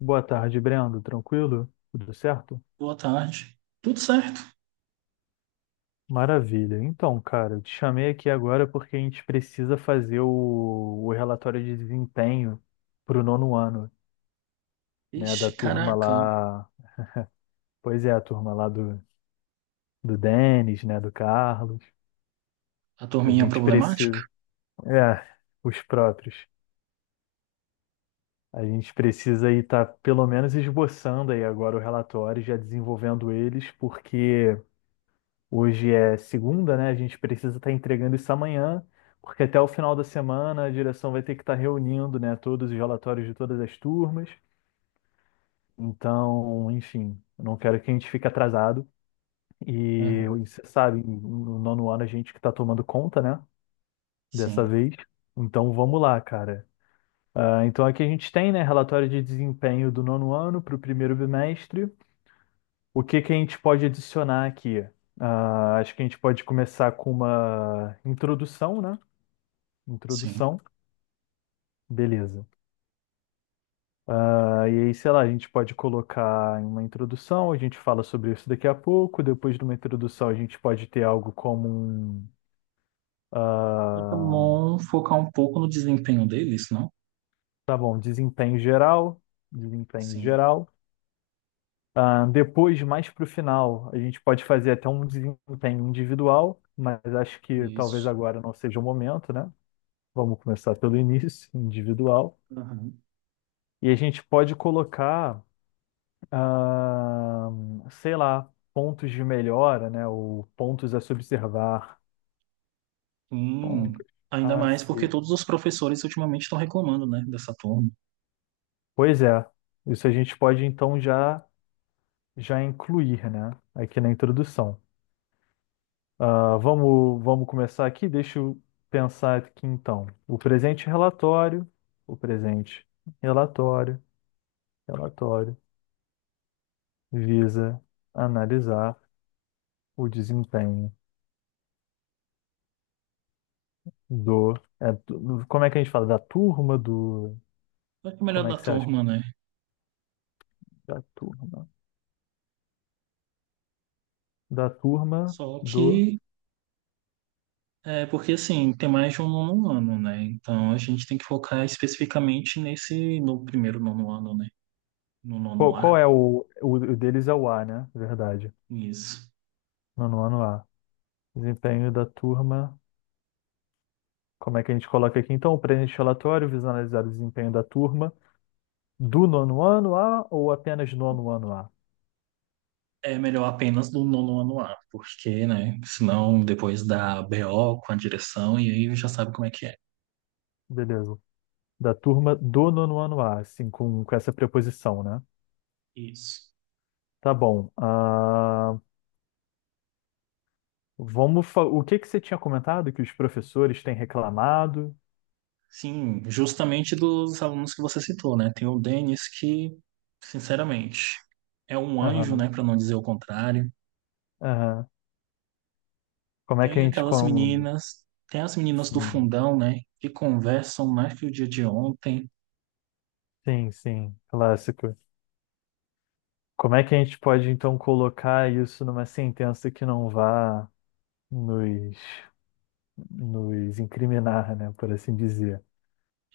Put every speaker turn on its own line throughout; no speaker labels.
Boa tarde, Brendo. Tranquilo? Tudo certo?
Boa tarde. Tudo certo?
Maravilha. Então, cara, eu te chamei aqui agora porque a gente precisa fazer o relatório de desempenho para o nono ano, né, da
Ixi,
turma
caraca.
lá. Pois é, a turma lá do Denis, né, do Carlos.
A
A
turminha
gente
problemática?
precisa. É, os próprios. A gente precisa aí estar pelo menos esboçando aí agora o relatório, já desenvolvendo eles, porque hoje é segunda, né? A gente precisa estar entregando isso amanhã, porque até o final da semana a direção vai ter que estar reunindo, né, todos os relatórios de todas as turmas. Então, enfim, eu não quero que a gente fique atrasado. E
Aham.
você sabe, no nono ano a gente que está tomando conta, né? Dessa
Sim,
vez. Então vamos lá, cara. Então aqui a gente tem, né, relatório de desempenho do nono ano para o primeiro bimestre. O que que a gente pode adicionar aqui? Acho que a gente pode começar com uma introdução, né?
sim.
Introdução, beleza. E aí, sei lá, a gente pode colocar em uma introdução, a gente fala sobre isso daqui a pouco. Depois de uma introdução, a gente pode ter algo como um,
Mas é
ah,
bom focar um pouco no desempenho deles, não?
tá bom, desempenho geral, desempenho
Sim,
geral. Depois, mais para o final, a gente pode fazer até um desempenho individual, mas acho que talvez
isso.
agora não seja o momento, né? Vamos começar pelo início, individual.
Aham.
E a gente pode colocar, ah, sei lá, pontos de melhora, né? Ou pontos a se observar.
Sim.
Pontos
Ainda
a
mais porque
se...
todos os professores ultimamente estão reclamando, né, dessa turma.
Pois é, isso a gente pode então já incluir, né? Aqui na introdução. Vamos começar aqui? Deixa eu pensar aqui então. O presente relatório, o presente relatório, relatório, visa analisar o desempenho. Do. Como é que a gente fala? Da turma do.
Só que é o melhor
Como é
da
que você acha?
turma, né?
Da turma. Da turma
Só
do.
que é porque assim, tem mais de um nono ano, né? Então a gente tem que focar especificamente nesse no primeiro nono ano, né? No
Qual,
nono A.
qual é o deles? É o A, né? Verdade.
Isso.
Nono ano A. Desempenho da turma. Como é que a gente coloca aqui? Então, o presente relatório visa analisar o desempenho da turma do nono ano A, ou apenas nono ano A?
É melhor apenas do nono ano A, porque, né? Senão depois dá BO com a direção e aí já sabe como é que é.
Beleza. Da turma do nono ano A, assim, com essa preposição, né?
Isso.
Tá bom. Vamos O que que você tinha comentado que os professores têm reclamado?
Sim, justamente dos alunos que você citou, né? Tem o Denis que, sinceramente, é um anjo,
Aham,
né? Para não dizer o contrário.
aham. Como é que a
Tem
gente
aquelas
com...
meninas, tem as meninas do
Sim,
fundão, né? Que conversam mais que o dia de ontem.
sim, sim, clássico. Como é que a gente pode então colocar isso numa sentença que não vá nos, nos incriminar, né, por assim dizer?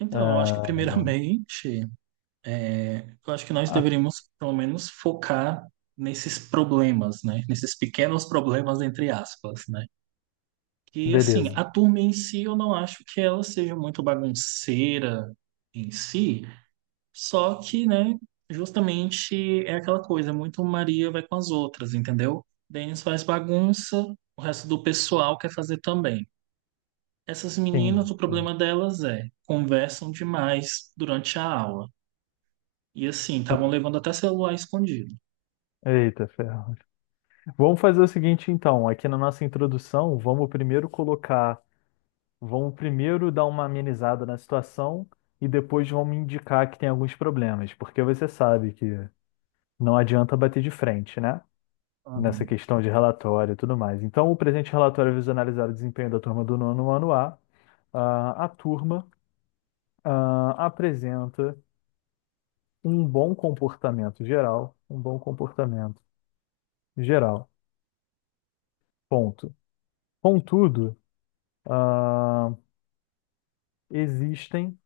Então, eu acho que
Ah, não.
primeiramente é, eu acho que nós
Ah,
deveríamos, pelo menos, focar nesses problemas, né? Nesses pequenos problemas, entre aspas, né? Que, assim,
beleza.
a turma em si, eu não acho que ela seja muito bagunceira em si, só que, né, justamente é aquela coisa, é muito Maria vai com as outras, entendeu? Denis faz bagunça, o resto do pessoal quer fazer também. Essas
Sim,
meninas, o
sim,
problema delas é conversam demais durante a aula. E assim, estavam
sim.
levando até celular escondido.
Eita, ferro. Vamos fazer o seguinte então: aqui na nossa introdução, vamos primeiro colocar, vão primeiro dar uma amenizada na situação, e depois vão me indicar que tem alguns problemas, porque você sabe que não adianta bater de frente, né? Nessa
Uhum.
questão de relatório e tudo mais. Então, o presente relatório visa analisar o desempenho da turma do nono ano A. A turma, apresenta um bom comportamento geral, um bom comportamento geral, ponto. Contudo, ah, existem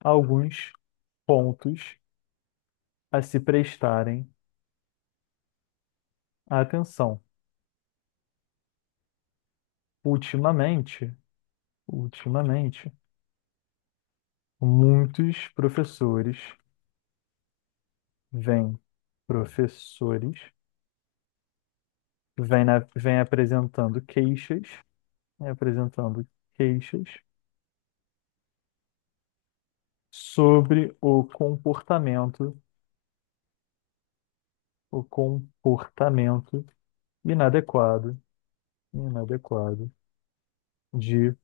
alguns pontos a se prestarem atenção. Ultimamente, ultimamente, muitos professores vêm, professores vêm apresentando vêm apresentando queixas sobre o comportamento inadequado, inadequado de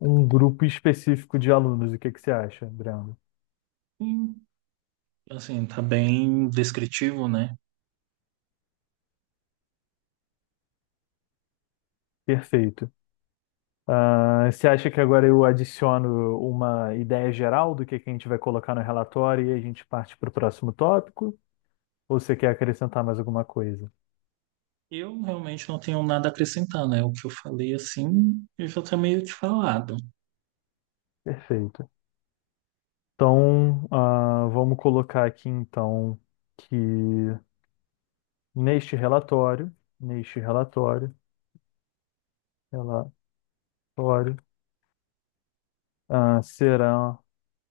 um grupo específico de alunos. O que que você acha, Brando?
Sim, assim, tá bem descritivo, né?
Perfeito. Você acha que agora eu adiciono uma ideia geral do que a gente vai colocar no relatório e a gente parte para o próximo tópico? Ou você quer acrescentar mais alguma coisa?
Eu realmente não tenho nada a acrescentar, né? O que eu falei, assim, eu já tá meio te falado.
Perfeito. Então, vamos colocar aqui então que neste relatório, neste relatório, será,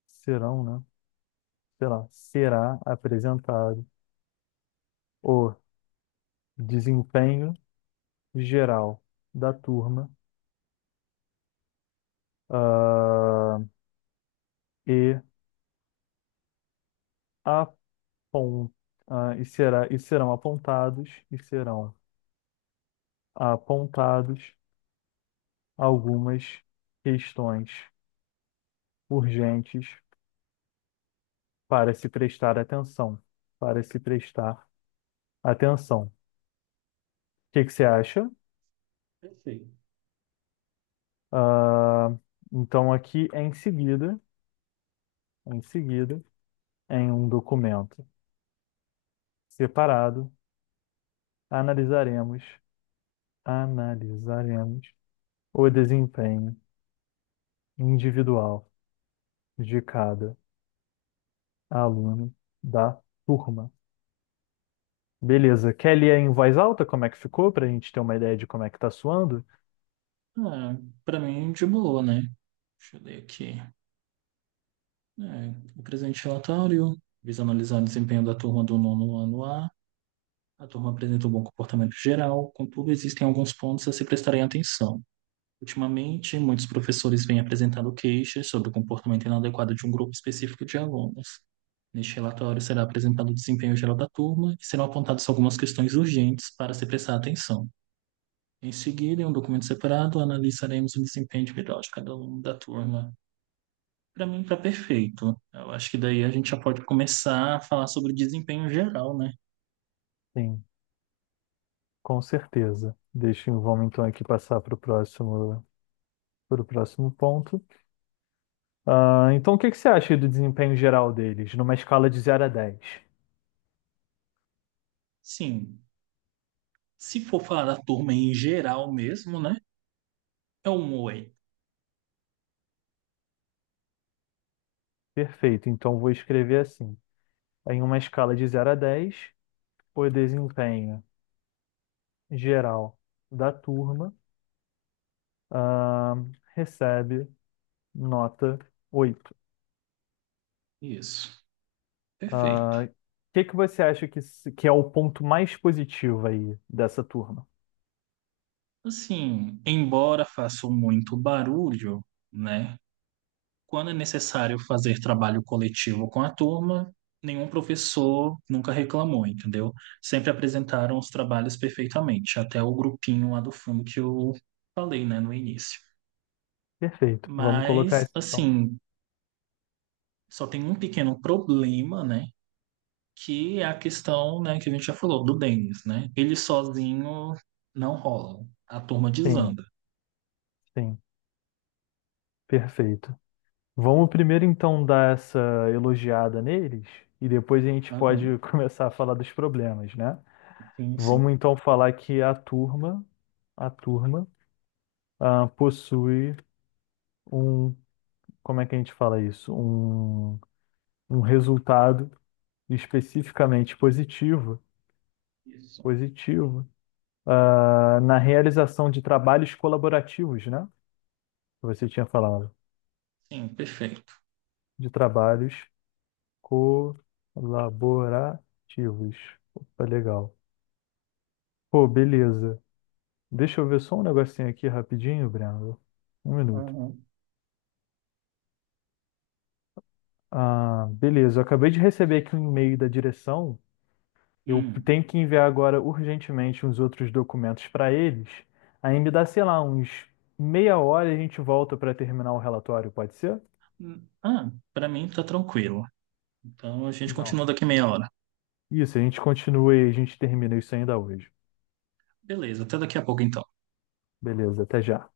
serão, né? Sei lá, será apresentado o desempenho geral da turma, ah, e apon, e será, e serão apontados algumas questões urgentes para se prestar atenção, para se prestar atenção. O que que você acha?
Perfeito.
Ah, então aqui é em seguida, em um documento separado, analisaremos, analisaremos o desempenho individual de cada aluno da turma. Beleza. Quer ler em voz alta como é que ficou, para a gente ter uma ideia de como é que está soando?
Ah, pra mim, de boa, né? Deixa eu ler aqui. É, o presente relatório visa analisar o desempenho da turma do nono ano A. A turma apresenta um bom comportamento geral, contudo, existem alguns pontos a se prestarem atenção. Ultimamente, muitos professores vêm apresentando queixas sobre o comportamento inadequado de um grupo específico de alunos. Neste relatório será apresentado o desempenho geral da turma e serão apontadas algumas questões urgentes para se prestar atenção. Em seguida, em um documento separado, analisaremos o desempenho individual de cada aluno da turma. Para mim, está perfeito. Eu acho que daí a gente já pode começar a falar sobre o desempenho geral, né?
Sim, com certeza. Vamos então aqui passar para o próximo ponto. Então, o que que você acha do desempenho geral deles, numa escala de 0 a 10?
Sim, se for falar da turma em geral mesmo, né? É um oi.
Perfeito. Então, vou escrever assim. Em uma escala de 0 a 10, o desempenho geral da turma, ah, recebe nota 8.
Isso, perfeito.
O que que você acha que, que é o ponto mais positivo aí dessa turma?
Assim, embora faça muito barulho, né? Quando é necessário fazer trabalho coletivo com a turma, nenhum professor nunca reclamou, entendeu? Sempre apresentaram os trabalhos perfeitamente, até o grupinho lá do fundo que eu falei, né, no início.
Perfeito. Vamos colocar
Mas,
isso então.
assim, só tem um pequeno problema, né, que é a questão, né, que a gente já falou, do Denis, né? Ele sozinho não rola, a turma
Sim,
desanda.
sim, perfeito. Vamos primeiro então dar essa elogiada neles e depois a gente
Aham.
pode começar a falar dos problemas, né?
Sim.
Vamos então falar que a turma, possui um, como é que a gente fala isso? Um resultado especificamente positivo,
Isso.
positivo, na realização de trabalhos colaborativos, né? Que você tinha falado
Sim, perfeito.
de trabalhos colaborativos. Opa, legal. Pô, beleza. Deixa eu ver só um negocinho aqui rapidinho, Breno. Um minuto.
Aham.
Ah, beleza, eu acabei de receber aqui um e-mail da direção. Eu
Hum.
tenho que enviar agora urgentemente uns outros documentos para eles. Aí me dá, sei lá, uns meia hora, e a gente volta para terminar o relatório, pode ser?
Ah, para mim tá tranquilo. Então a gente
Não.
continua daqui meia hora.
Isso, a gente continua e a gente termina isso ainda hoje.
Beleza, até daqui a pouco então.
Beleza, até já.